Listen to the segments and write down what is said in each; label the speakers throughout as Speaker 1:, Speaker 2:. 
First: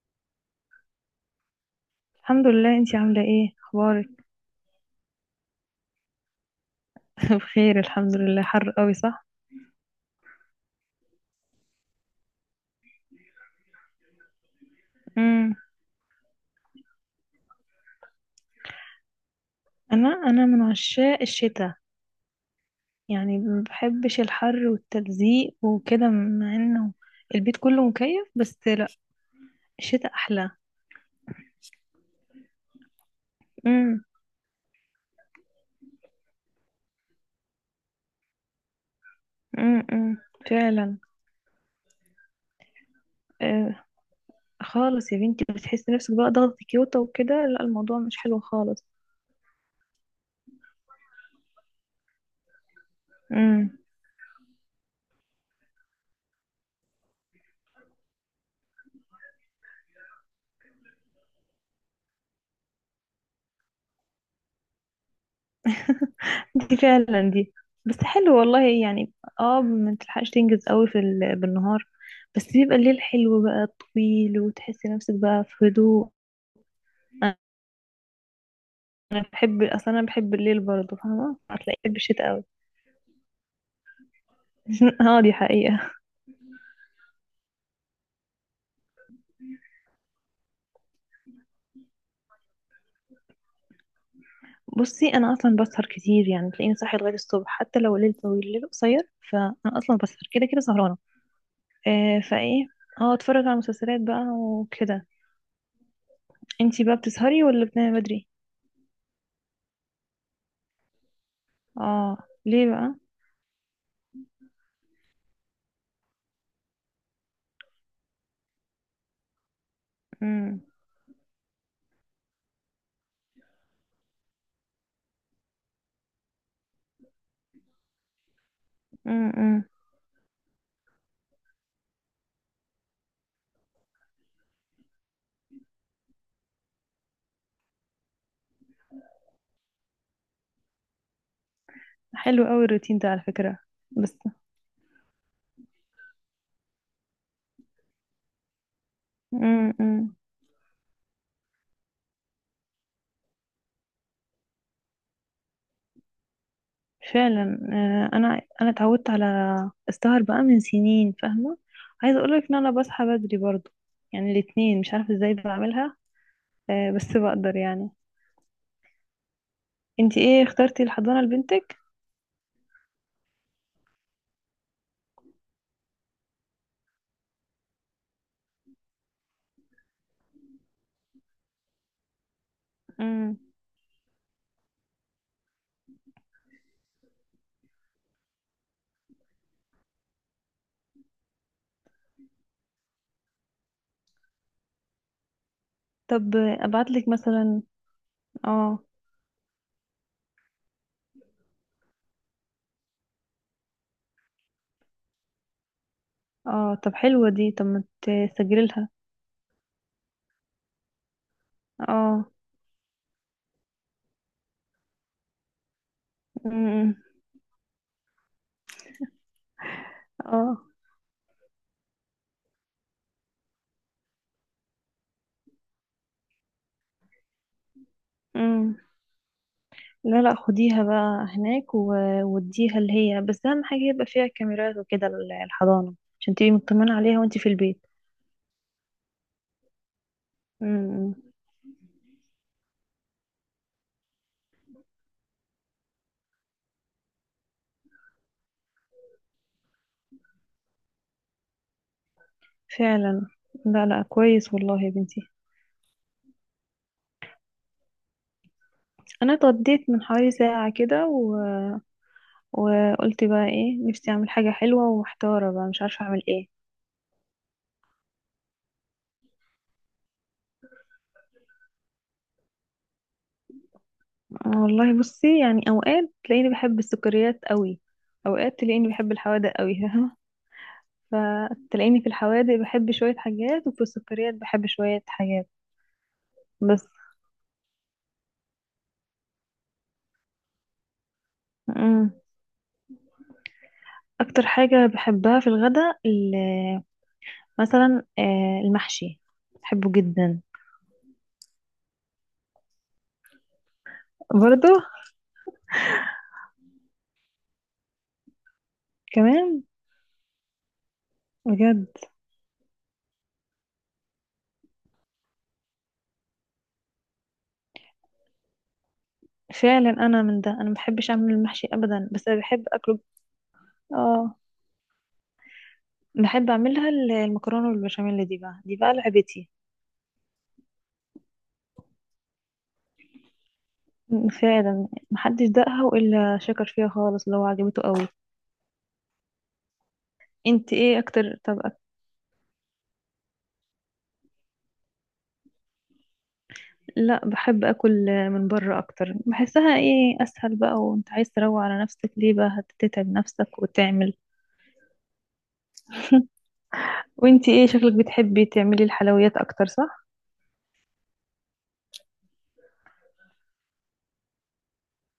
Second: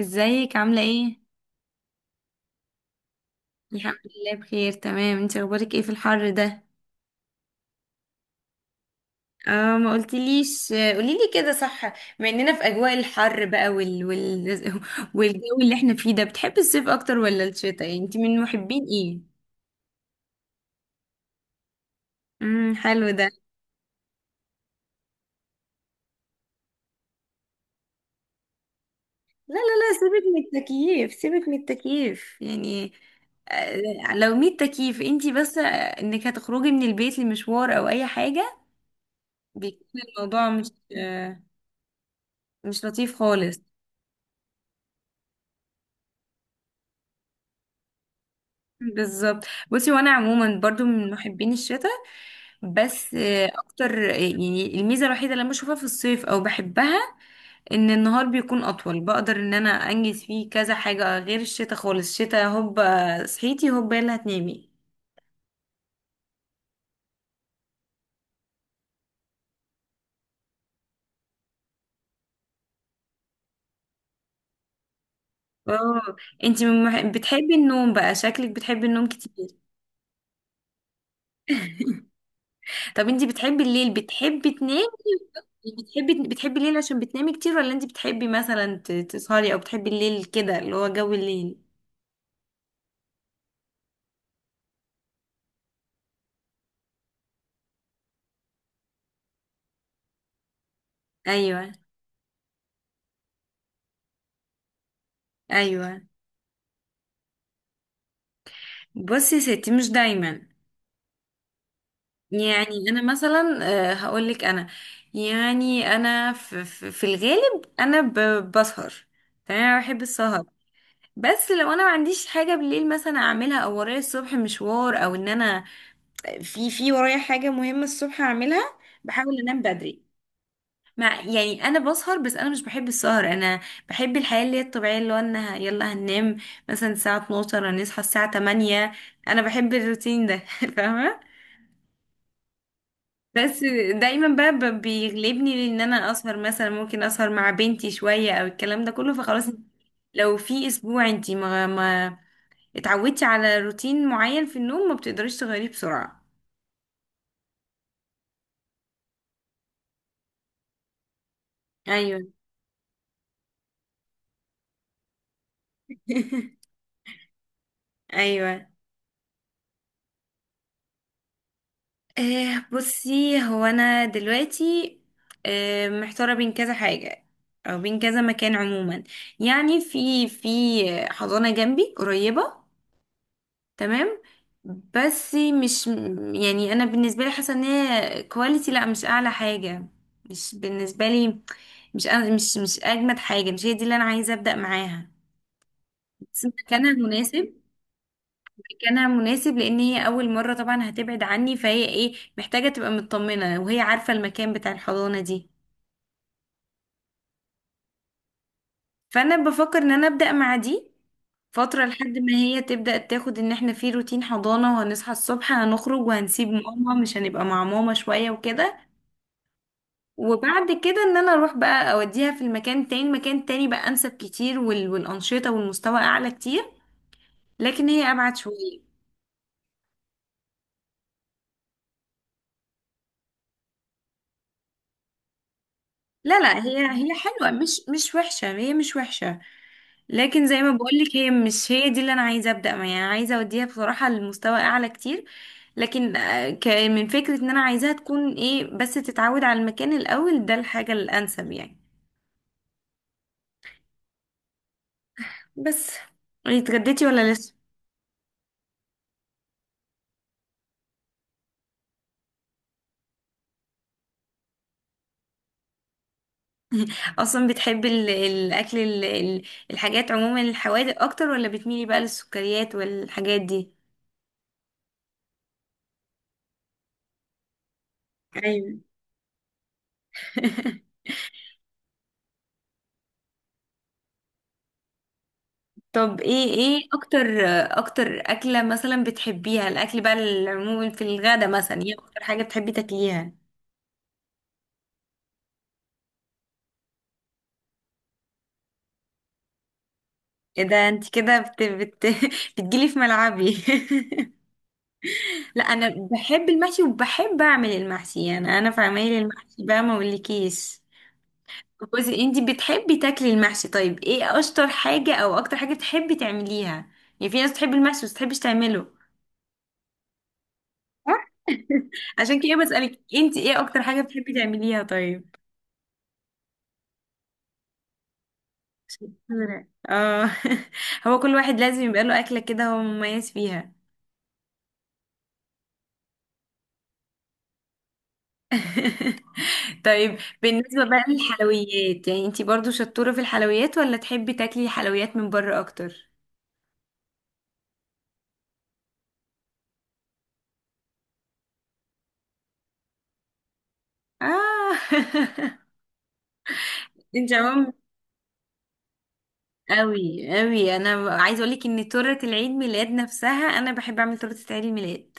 Speaker 1: ازيك عاملة ايه؟
Speaker 2: الحمد لله، انتي عاملة ايه؟
Speaker 1: الحمد
Speaker 2: اخبارك.
Speaker 1: لله، بخير تمام. انت اخبارك ايه في الحر ده؟
Speaker 2: بخير الحمد لله. حر قوي صح.
Speaker 1: اه، ما قلتليش، قوليلي كده، صح. بما اننا في اجواء الحر بقى
Speaker 2: امم
Speaker 1: والجو اللي احنا فيه ده، بتحبي الصيف اكتر ولا الشتاء؟ يعني انت من محبين ايه؟
Speaker 2: انا من عشاق الشتاء.
Speaker 1: حلو ده.
Speaker 2: يعني ما بحبش الحر والتلزيق وكده، مع انه البيت كله مكيف. بس لا،
Speaker 1: لا لا لا،
Speaker 2: الشتاء
Speaker 1: سيبك
Speaker 2: احلى.
Speaker 1: من التكييف، سيبك من التكييف يعني.
Speaker 2: امم
Speaker 1: لو 100 تكييف انت، بس انك هتخرجي من البيت لمشوار او اي حاجة، بيكون
Speaker 2: امم
Speaker 1: الموضوع مش
Speaker 2: فعلا.
Speaker 1: آه، مش لطيف خالص.
Speaker 2: آه خالص يا بنتي، بتحسي نفسك بقى ضغط كيوتا وكده. لا، الموضوع مش حلو خالص.
Speaker 1: بالظبط. بصي، وانا عموما برضو من محبين الشتاء، بس اكتر يعني الميزه الوحيده اللي أنا بشوفها في الصيف او بحبها ان النهار بيكون اطول، بقدر ان انا انجز فيه كذا حاجه. غير الشتاء خالص، الشتاء هوب صحيتي، هوب يلا هتنامي.
Speaker 2: دي فعلا، دي بس حلو والله يعني. اه، ما تلحقش تنجز قوي بالنهار. بس بيبقى الليل حلو بقى طويل، وتحسي نفسك بقى في هدوء.
Speaker 1: اه، انتي بتحبي النوم بقى، شكلك بتحبي النوم
Speaker 2: انا
Speaker 1: كتير.
Speaker 2: بحب اصلا، انا بحب الليل برضه، فاهمه هتلاقي بحب الشتاء قوي.
Speaker 1: طب انتي بتحبي الليل، بتحبي تنامي؟
Speaker 2: اه دي حقيقه.
Speaker 1: بتحبي الليل عشان بتنامي كتير، ولا انتي بتحبي مثلا تسهري، او بتحبي الليل كده، اللي هو جو الليل؟
Speaker 2: بصي، انا اصلا بسهر كتير، يعني تلاقيني صاحيه لغايه الصبح، حتى لو الليل طويل الليل قصير، فانا اصلا بسهر كده كده سهرانه.
Speaker 1: ايوه.
Speaker 2: آه فايه. اه، اتفرج على مسلسلات بقى وكده.
Speaker 1: ايوه،
Speaker 2: انتي بقى بتسهري ولا بتنامي بدري؟
Speaker 1: بصي يا ستي مش دايما.
Speaker 2: اه، ليه
Speaker 1: يعني
Speaker 2: بقى؟
Speaker 1: انا مثلا، هقول لك، انا يعني انا في الغالب انا بسهر، تمام، انا بحب السهر. بس لو انا ما عنديش حاجه بالليل مثلا اعملها، او ورايا الصبح مشوار، او ان انا في ورايا حاجه مهمه الصبح اعملها، بحاول انام
Speaker 2: امم
Speaker 1: بدري. مع، يعني انا بسهر، بس انا مش بحب السهر. انا بحب الحياه اللي هي الطبيعيه، اللي هو انا يلا هننام مثلا الساعه 12، هنصحى الساعه 8. انا بحب الروتين ده، فاهمه.
Speaker 2: حلو قوي الروتين ده على فكرة.
Speaker 1: بس
Speaker 2: بس.
Speaker 1: دايما بقى بيغلبني ان انا اسهر، مثلا ممكن اسهر مع بنتي شوية او الكلام ده كله، فخلاص.
Speaker 2: امم
Speaker 1: لو في اسبوع انتي ما اتعودتي على روتين معين في النوم، ما بتقدريش تغيريه بسرعة.
Speaker 2: فعلا. انا اتعودت على السهر بقى من سنين فاهمة. عايزة
Speaker 1: ايوه.
Speaker 2: اقولك ان انا بصحى بدري برضو، يعني الاتنين مش عارفة ازاي بعملها. بس بقدر يعني.
Speaker 1: ايوه.
Speaker 2: انتي ايه اخترتي الحضانة لبنتك؟
Speaker 1: بصي، هو انا دلوقتي محتاره بين كذا حاجه، او بين كذا مكان. عموما يعني في حضانه جنبي قريبه،
Speaker 2: امم
Speaker 1: تمام، بس مش، يعني انا بالنسبه لي حاسه ان هي كواليتي، لا مش اعلى حاجه، مش بالنسبه لي، مش اجمد حاجه، مش هي دي اللي انا عايزه ابدا معاها.
Speaker 2: طب
Speaker 1: بس مكانها
Speaker 2: ابعتلك
Speaker 1: مناسب،
Speaker 2: مثلا. اه
Speaker 1: مكانها مناسب لان هي اول مره طبعا هتبعد عني، فهي ايه محتاجه تبقى مطمنه، وهي عارفه المكان بتاع الحضانه دي.
Speaker 2: اه، طب حلوة دي، طب ما تسجلي لها.
Speaker 1: فانا بفكر ان انا ابدا مع دي فترة لحد
Speaker 2: اه.
Speaker 1: ما هي تبدأ تاخد ان احنا في روتين حضانة، وهنصحى الصبح، هنخرج، وهنسيب ماما،
Speaker 2: امم
Speaker 1: مش هنبقى مع ماما شوية وكده.
Speaker 2: اه.
Speaker 1: وبعد كده ان انا اروح بقى اوديها في المكان تاني، مكان تاني بقى انسب كتير، والانشطه والمستوى اعلى كتير. لكن هي ابعد
Speaker 2: امم
Speaker 1: شويه.
Speaker 2: لا لا، خديها بقى هناك، واديها اللي هي، بس اهم حاجة يبقى فيها كاميرات وكده الحضانة، عشان
Speaker 1: لا
Speaker 2: تبقي
Speaker 1: لا، هي
Speaker 2: مطمنة
Speaker 1: هي
Speaker 2: عليها وانتي في
Speaker 1: حلوه، مش
Speaker 2: البيت.
Speaker 1: مش وحشه، هي مش وحشه، لكن زي ما
Speaker 2: امم
Speaker 1: بقولك هي مش هي دي اللي انا عايزه ابدا معاها. يعني عايزه اوديها بصراحه لمستوى اعلى كتير، لكن من فكره ان انا عايزاها تكون ايه بس تتعود على المكان الاول ده، الحاجه الانسب يعني.
Speaker 2: فعلا. لا لا، كويس والله يا بنتي.
Speaker 1: بس اتغديتي ولا لسه؟
Speaker 2: انا اتغديت من حوالي ساعة كده وقلت بقى ايه، نفسي اعمل حاجة حلوة، ومحتارة بقى مش عارفة اعمل ايه.
Speaker 1: اصلا بتحبي الاكل الحاجات عموما، الحوادق اكتر ولا بتميلي بقى للسكريات والحاجات دي؟
Speaker 2: والله بصي يعني، اوقات تلاقيني بحب السكريات قوي، اوقات
Speaker 1: ايوه.
Speaker 2: تلاقيني بحب الحوادق قوي. فاهمة. فتلاقيني في الحوادق بحب شوية حاجات، وفي السكريات بحب شوية حاجات.
Speaker 1: طب ايه
Speaker 2: بس.
Speaker 1: ايه اكتر اكتر اكلة مثلا بتحبيها، الاكل بقى العموما في الغدا مثلا، ايه
Speaker 2: أمم.
Speaker 1: اكتر حاجة بتحبي تاكليها؟
Speaker 2: اكتر حاجة بحبها في الغداء، مثلا المحشي، بحبه جدا.
Speaker 1: ايه ده، انت كده بت بتجيلي في ملعبي.
Speaker 2: برضو
Speaker 1: لا، انا بحب المحشي وبحب اعمل المحشي، يعني انا في عمايل
Speaker 2: كمان.
Speaker 1: المحشي بقى ما اقولكيش.
Speaker 2: بجد.
Speaker 1: بصي، انتي بتحبي تاكلي المحشي، طيب ايه اشطر حاجة او اكتر حاجة بتحبي تعمليها؟ يعني في ناس بتحب المحشي بس بتحبش تعمله.
Speaker 2: فعلا انا من ده، انا ما بحبش اعمل المحشي ابدا، بس
Speaker 1: عشان
Speaker 2: أنا
Speaker 1: كده
Speaker 2: بحب اكله.
Speaker 1: بسألك انتي ايه اكتر حاجة بتحبي
Speaker 2: اه،
Speaker 1: تعمليها، طيب.
Speaker 2: بحب اعملها المكرونة والبشاميل، دي بقى دي بقى لعبتي.
Speaker 1: شطورة، اه. هو كل واحد لازم يبقى له اكلة كده هو مميز فيها.
Speaker 2: فعلا، محدش دقها الا شكر فيها خالص لو عجبته قوي.
Speaker 1: طيب
Speaker 2: انت
Speaker 1: بالنسبة
Speaker 2: ايه
Speaker 1: بقى
Speaker 2: اكتر؟ طب
Speaker 1: للحلويات، يعني انتي برضو شطورة في الحلويات، ولا تحبي تاكلي حلويات من بره اكتر؟
Speaker 2: لا، بحب اكل من بره اكتر، بحسها ايه اسهل بقى، وانت عايز تروق على نفسك ليه بقى هتتعب نفسك وتعمل.
Speaker 1: اه. انت
Speaker 2: وانتي ايه
Speaker 1: عموما
Speaker 2: شكلك بتحبي تعملي الحلويات اكتر صح.
Speaker 1: قوي قوي، انا عايزه اقول لك ان تورته العيد ميلاد نفسها، انا بحب اعمل تورته عيد الميلاد.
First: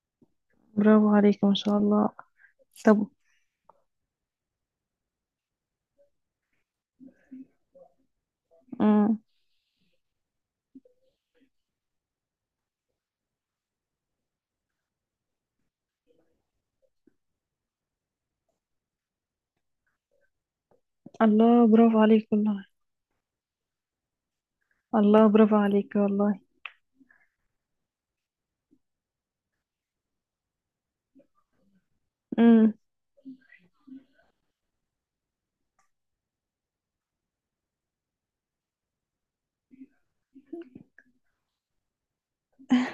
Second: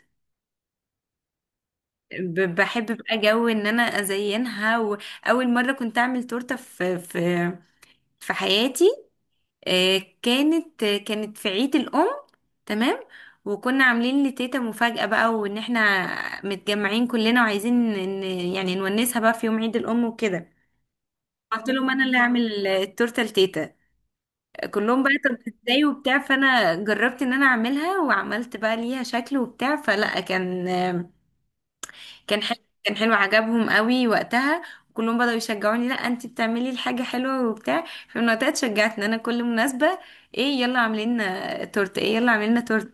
Speaker 2: برافو عليك ما شاء الله.
Speaker 1: بحب
Speaker 2: طب.
Speaker 1: بقى جو ان انا ازينها. واول مره كنت اعمل تورته في حياتي،
Speaker 2: امم
Speaker 1: كانت في عيد الام، تمام. وكنا عاملين لتيتا مفاجاه بقى، وان احنا متجمعين كلنا وعايزين ان يعني نونسها بقى في يوم عيد الام وكده.
Speaker 2: الله،
Speaker 1: قلت لهم
Speaker 2: برافو
Speaker 1: انا اللي
Speaker 2: عليك والله.
Speaker 1: هعمل التورته لتيتا، كلهم بقى،
Speaker 2: الله،
Speaker 1: طب
Speaker 2: برافو
Speaker 1: ازاي
Speaker 2: عليك
Speaker 1: وبتاع.
Speaker 2: والله.
Speaker 1: فانا جربت ان انا اعملها، وعملت بقى ليها شكل وبتاع، فلا كان حلو.
Speaker 2: امم
Speaker 1: كان حلو، عجبهم قوي وقتها، كلهم بدأوا يشجعوني، لا انت بتعملي الحاجة حلوة وبتاع. فمن وقتها اتشجعت ان انا كل مناسبة، ايه؟ يلا عاملين تورت. ايه؟ يلا عاملين تورت.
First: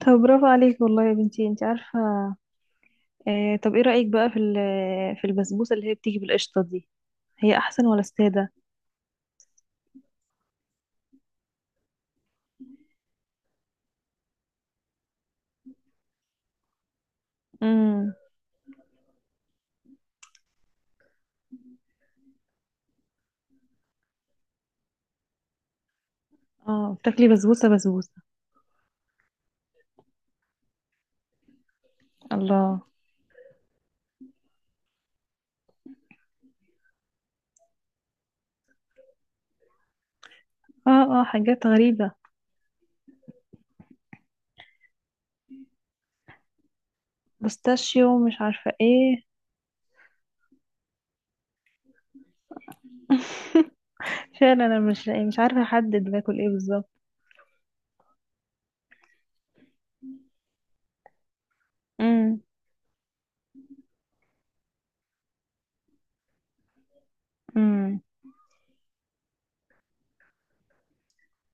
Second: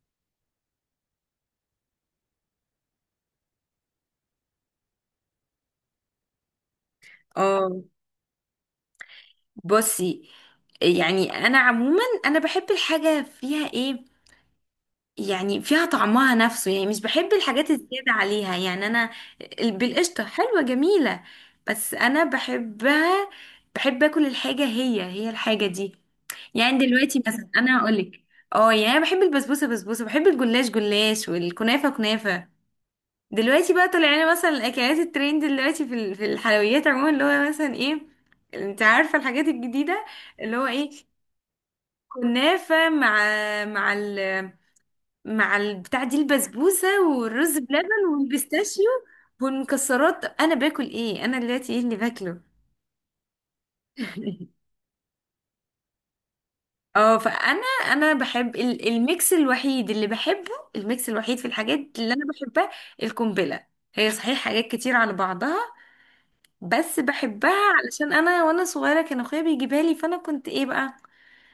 Speaker 2: طب، برافو عليك والله يا بنتي، انت عارفة. طب ايه رأيك بقى في في البسبوسة اللي هي بتيجي بالقشطة دي، هي
Speaker 1: اه.
Speaker 2: احسن ولا السادة؟
Speaker 1: بصي، يعني انا عموما انا بحب الحاجة فيها ايه يعني، فيها طعمها نفسه، يعني مش بحب الحاجات الزيادة
Speaker 2: امم
Speaker 1: عليها. يعني أنا بالقشطة حلوة جميلة، بس أنا بحبها، بحب أكل الحاجة هي هي، الحاجة دي. يعني
Speaker 2: اه،
Speaker 1: دلوقتي
Speaker 2: بتاكلي
Speaker 1: مثلا
Speaker 2: بسبوسة
Speaker 1: أنا
Speaker 2: بسبوسة.
Speaker 1: هقولك، اه، يعني أنا بحب البسبوسة بسبوسة، بحب الجلاش جلاش، والكنافة كنافة.
Speaker 2: الله.
Speaker 1: دلوقتي بقى طالع لنا مثلا الأكلات الترند دلوقتي في الحلويات عموما، اللي هو مثلا ايه؟ انت عارفة الحاجات الجديدة، اللي هو ايه،
Speaker 2: اه اه، حاجات غريبة.
Speaker 1: كنافة مع ال مع البتاع دي، البسبوسة والرز بلبن
Speaker 2: بستاشيو، مش عارفة
Speaker 1: والبيستاشيو
Speaker 2: ايه.
Speaker 1: والمكسرات. انا باكل ايه انا دلوقتي، ايه اللي باكله؟
Speaker 2: فعلا انا مش عارفة احدد باكل ايه بالظبط.
Speaker 1: اه، فانا، انا بحب الميكس. الوحيد اللي بحبه، الميكس الوحيد في الحاجات اللي انا بحبها، القنبله، هي صحيح حاجات كتير على بعضها، بس بحبها
Speaker 2: امم
Speaker 1: علشان انا وانا صغيره كان اخويا بيجيبها لي، فانا كنت ايه بقى،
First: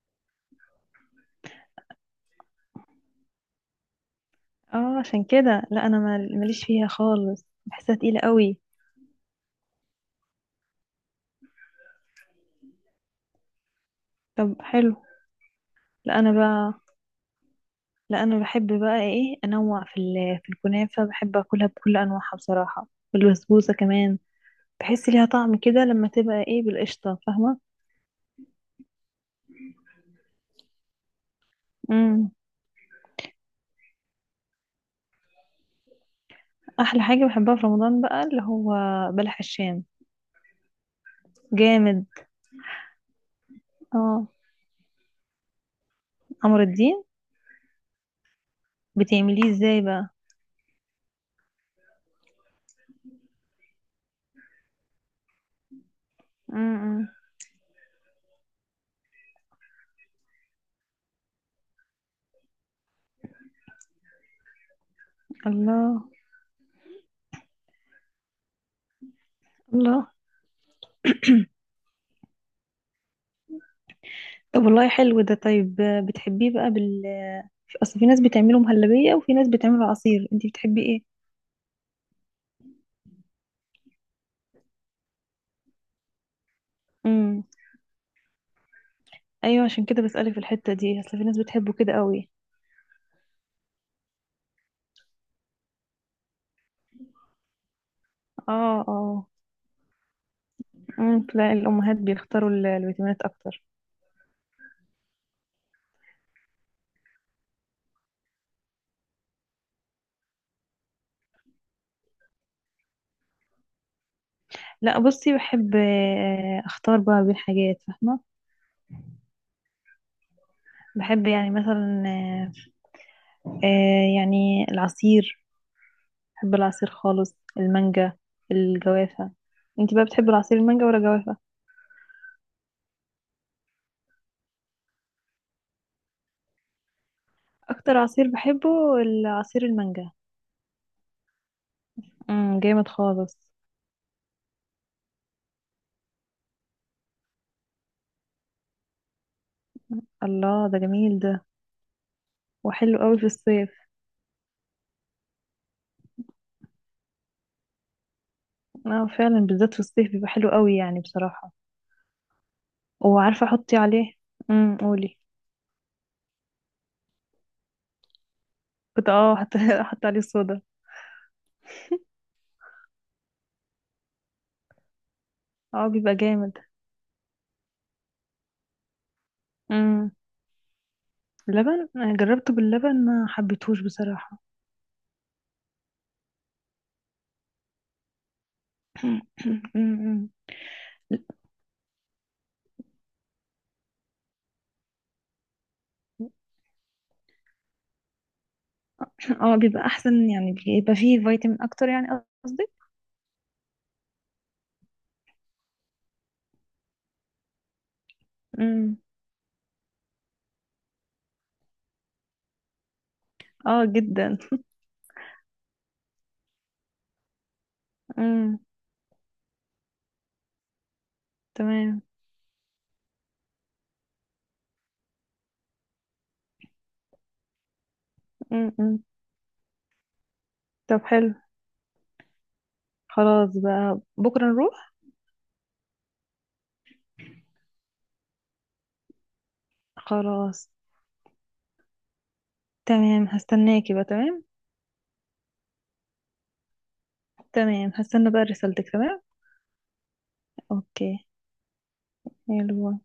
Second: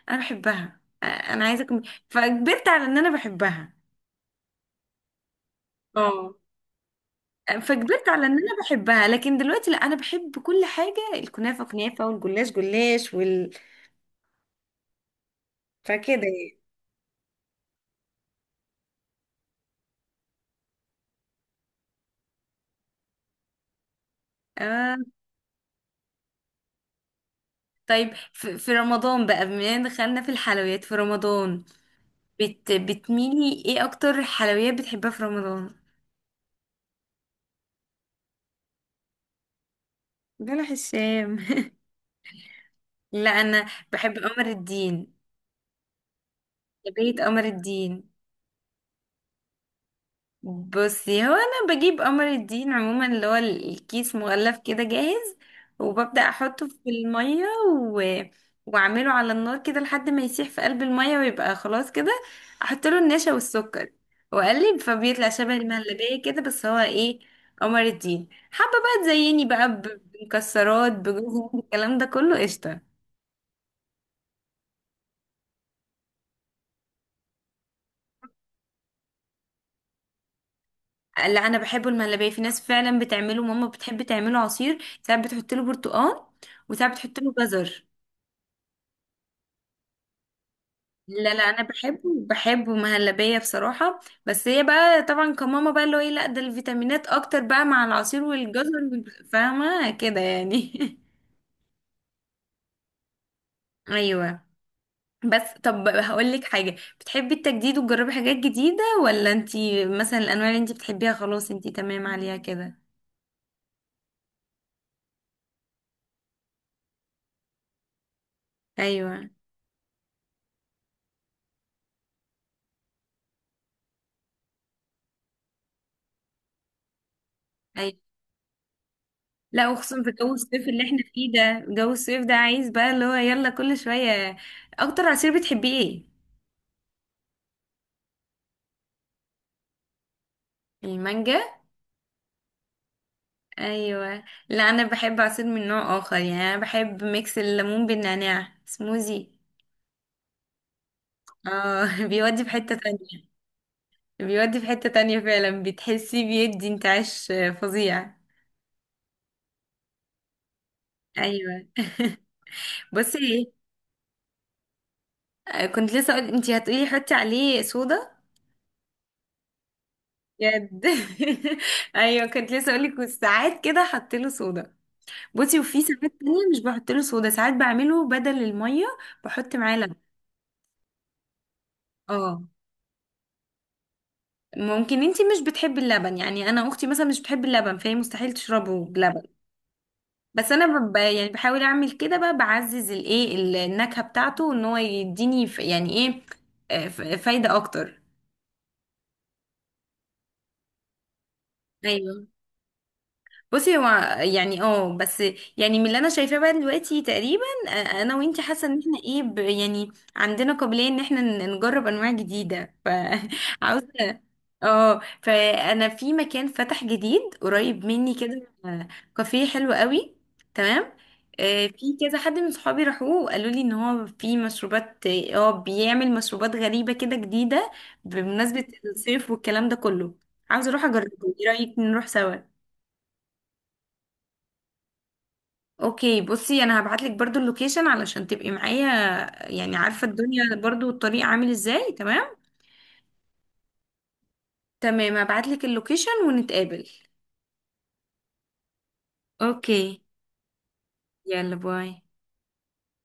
Speaker 1: انا بحبها. انا عايزه أكمل. فكبرت على ان انا بحبها.
Speaker 2: اه، عشان كده لا، انا
Speaker 1: اه،
Speaker 2: ماليش فيها خالص، بحسها
Speaker 1: فكبرت
Speaker 2: تقيلة
Speaker 1: على ان انا
Speaker 2: قوي.
Speaker 1: بحبها، لكن دلوقتي لا انا بحب كل حاجه، الكنافه كنافه، والجلاش جلاش،
Speaker 2: طب حلو.
Speaker 1: فكده
Speaker 2: لا انا
Speaker 1: يعني.
Speaker 2: بقى لا انا بحب بقى ايه انوع في الكنافة، بحب اكلها بكل انواعها بصراحة. والبسبوسة كمان
Speaker 1: اه.
Speaker 2: بحس ليها طعم كده لما تبقى ايه بالقشطة، فاهمة.
Speaker 1: طيب، في رمضان بقى، بما ان دخلنا في الحلويات، في رمضان
Speaker 2: امم
Speaker 1: بتميلي ايه اكتر، حلويات بتحبها في رمضان؟
Speaker 2: احلى حاجة بحبها في رمضان بقى اللي هو بلح الشام.
Speaker 1: بلح الشام.
Speaker 2: جامد.
Speaker 1: لا انا بحب
Speaker 2: اه،
Speaker 1: قمر الدين،
Speaker 2: عمر الدين،
Speaker 1: بيت قمر الدين.
Speaker 2: بتعمليه ازاي بقى؟
Speaker 1: بصي، هو انا بجيب قمر الدين عموما اللي هو الكيس مغلف كده جاهز، وببدأ احطه في
Speaker 2: امم
Speaker 1: المية و... واعمله على النار كده لحد ما يسيح في قلب المية، ويبقى خلاص كده احط له النشا والسكر واقلب، فبيطلع شبه
Speaker 2: الله.
Speaker 1: المهلبية كده، بس هو ايه، قمر الدين. حابة بقى تزيني بقى
Speaker 2: الله،
Speaker 1: بمكسرات، بجوز هند، الكلام ده كله، قشطة.
Speaker 2: طب والله حلو ده. طيب، بتحبيه بقى اصل في ناس بتعمله مهلبية، وفي ناس بتعمله عصير، انتي بتحبي ايه؟
Speaker 1: لا انا بحبه المهلبية، في ناس فعلا بتعمله، ماما بتحب تعمله عصير، ساعات بتحط له برتقال وساعات بتحط له
Speaker 2: امم
Speaker 1: جزر.
Speaker 2: ايوه، عشان كده بسألك في الحتة دي، اصل في
Speaker 1: لا
Speaker 2: ناس
Speaker 1: لا، انا
Speaker 2: بتحبه كده
Speaker 1: بحبه
Speaker 2: قوي.
Speaker 1: بحبه مهلبيه بصراحه. بس هي بقى طبعا كماما بقى اللي هو ايه، لا ده الفيتامينات اكتر بقى مع العصير والجزر
Speaker 2: اه اه.
Speaker 1: فاهمه كده يعني.
Speaker 2: تلاقي الامهات بيختاروا الفيتامينات اكتر.
Speaker 1: ايوه. بس طب هقول لك حاجه، بتحبي التجديد وتجربي حاجات جديده، ولا انتي مثلا الانواع اللي انتي بتحبيها خلاص انتي تمام عليها كده؟
Speaker 2: لا بصي، بحب اختار بقى بين حاجات فاهمة.
Speaker 1: ايوه.
Speaker 2: بحب يعني مثلا، يعني العصير، بحب العصير خالص،
Speaker 1: ايوه.
Speaker 2: المانجا، الجوافة.
Speaker 1: لا،
Speaker 2: انتي
Speaker 1: وخصوصا
Speaker 2: بقى
Speaker 1: في
Speaker 2: بتحبي
Speaker 1: جو
Speaker 2: العصير
Speaker 1: الصيف اللي
Speaker 2: المانجا ولا
Speaker 1: احنا فيه
Speaker 2: الجوافة؟
Speaker 1: ده، جو الصيف ده عايز بقى اللي هو يلا كل شويه. اكتر عصير بتحبيه ايه؟
Speaker 2: اكتر عصير بحبه العصير المانجا.
Speaker 1: المانجا.
Speaker 2: جامد خالص.
Speaker 1: ايوه. لا، انا بحب عصير من نوع اخر، يعني انا بحب ميكس الليمون بالنعناع سموزي.
Speaker 2: الله ده جميل ده،
Speaker 1: اه، بيودي في حتة
Speaker 2: وحلو قوي في
Speaker 1: تانية.
Speaker 2: الصيف.
Speaker 1: فعلا بتحسي بيدي انتعاش فظيع.
Speaker 2: اه فعلا، بالذات في الصيف بيبقى حلو قوي يعني بصراحة.
Speaker 1: ايوه.
Speaker 2: وعارفة
Speaker 1: بصي،
Speaker 2: احطي عليه. قولي.
Speaker 1: ايه كنت لسه اقول، انتي هتقولي حطي عليه صودا،
Speaker 2: كنت حط حط عليه صودا.
Speaker 1: بجد. ايوه، كنت لسه اقول لك ساعات كده حط له صودا. بصي، وفي
Speaker 2: اه
Speaker 1: ساعات
Speaker 2: بيبقى
Speaker 1: تانية
Speaker 2: جامد.
Speaker 1: مش بحط له صودا، ساعات بعمله بدل المية بحط معاه لبن.
Speaker 2: امم لبن. أنا
Speaker 1: اه،
Speaker 2: جربته باللبن ما حبيتهوش بصراحة.
Speaker 1: ممكن انتي مش بتحبي اللبن، يعني انا اختي مثلا مش بتحب اللبن فهي مستحيل تشربه بلبن.
Speaker 2: أمم.
Speaker 1: بس انا يعني بحاول اعمل كده بقى، بعزز الايه النكهة بتاعته ان هو يديني يعني ايه، فايدة اكتر.
Speaker 2: اه بيبقى احسن، يعني بيبقى فيه فيتامين اكتر يعني
Speaker 1: ايوه.
Speaker 2: قصدي.
Speaker 1: بصي، هو يعني اه بس، يعني من اللي انا شايفاه بقى دلوقتي تقريبا، انا وانتي حاسه ان
Speaker 2: امم
Speaker 1: احنا ايه يعني عندنا قابليه ان احنا نجرب انواع جديده،
Speaker 2: اه
Speaker 1: فعاوزه.
Speaker 2: جدا.
Speaker 1: اه، فانا في مكان فتح جديد قريب مني كده،
Speaker 2: امم
Speaker 1: كافيه حلو قوي، تمام. في
Speaker 2: تمام.
Speaker 1: كذا حد من صحابي راحوه وقالوا لي ان هو في مشروبات، بيعمل مشروبات غريبه كده جديده بمناسبه
Speaker 2: امم
Speaker 1: الصيف والكلام ده كله. عاوزه اروح
Speaker 2: طب
Speaker 1: اجربه،
Speaker 2: حلو.
Speaker 1: ايه رايك نروح سوا؟
Speaker 2: خلاص بقى بكرة نروح.
Speaker 1: اوكي، بصي انا هبعتلك برضو اللوكيشن علشان تبقي معايا، يعني عارفة الدنيا
Speaker 2: خلاص
Speaker 1: برضو الطريق عامل ازاي. تمام،
Speaker 2: تمام، هستناكي بقى تمام.
Speaker 1: تمام هبعتلك اللوكيشن ونتقابل.
Speaker 2: تمام، هستنى بقى رسالتك تمام.
Speaker 1: اوكي.
Speaker 2: اوكي.
Speaker 1: يلا، باي.
Speaker 2: حلو.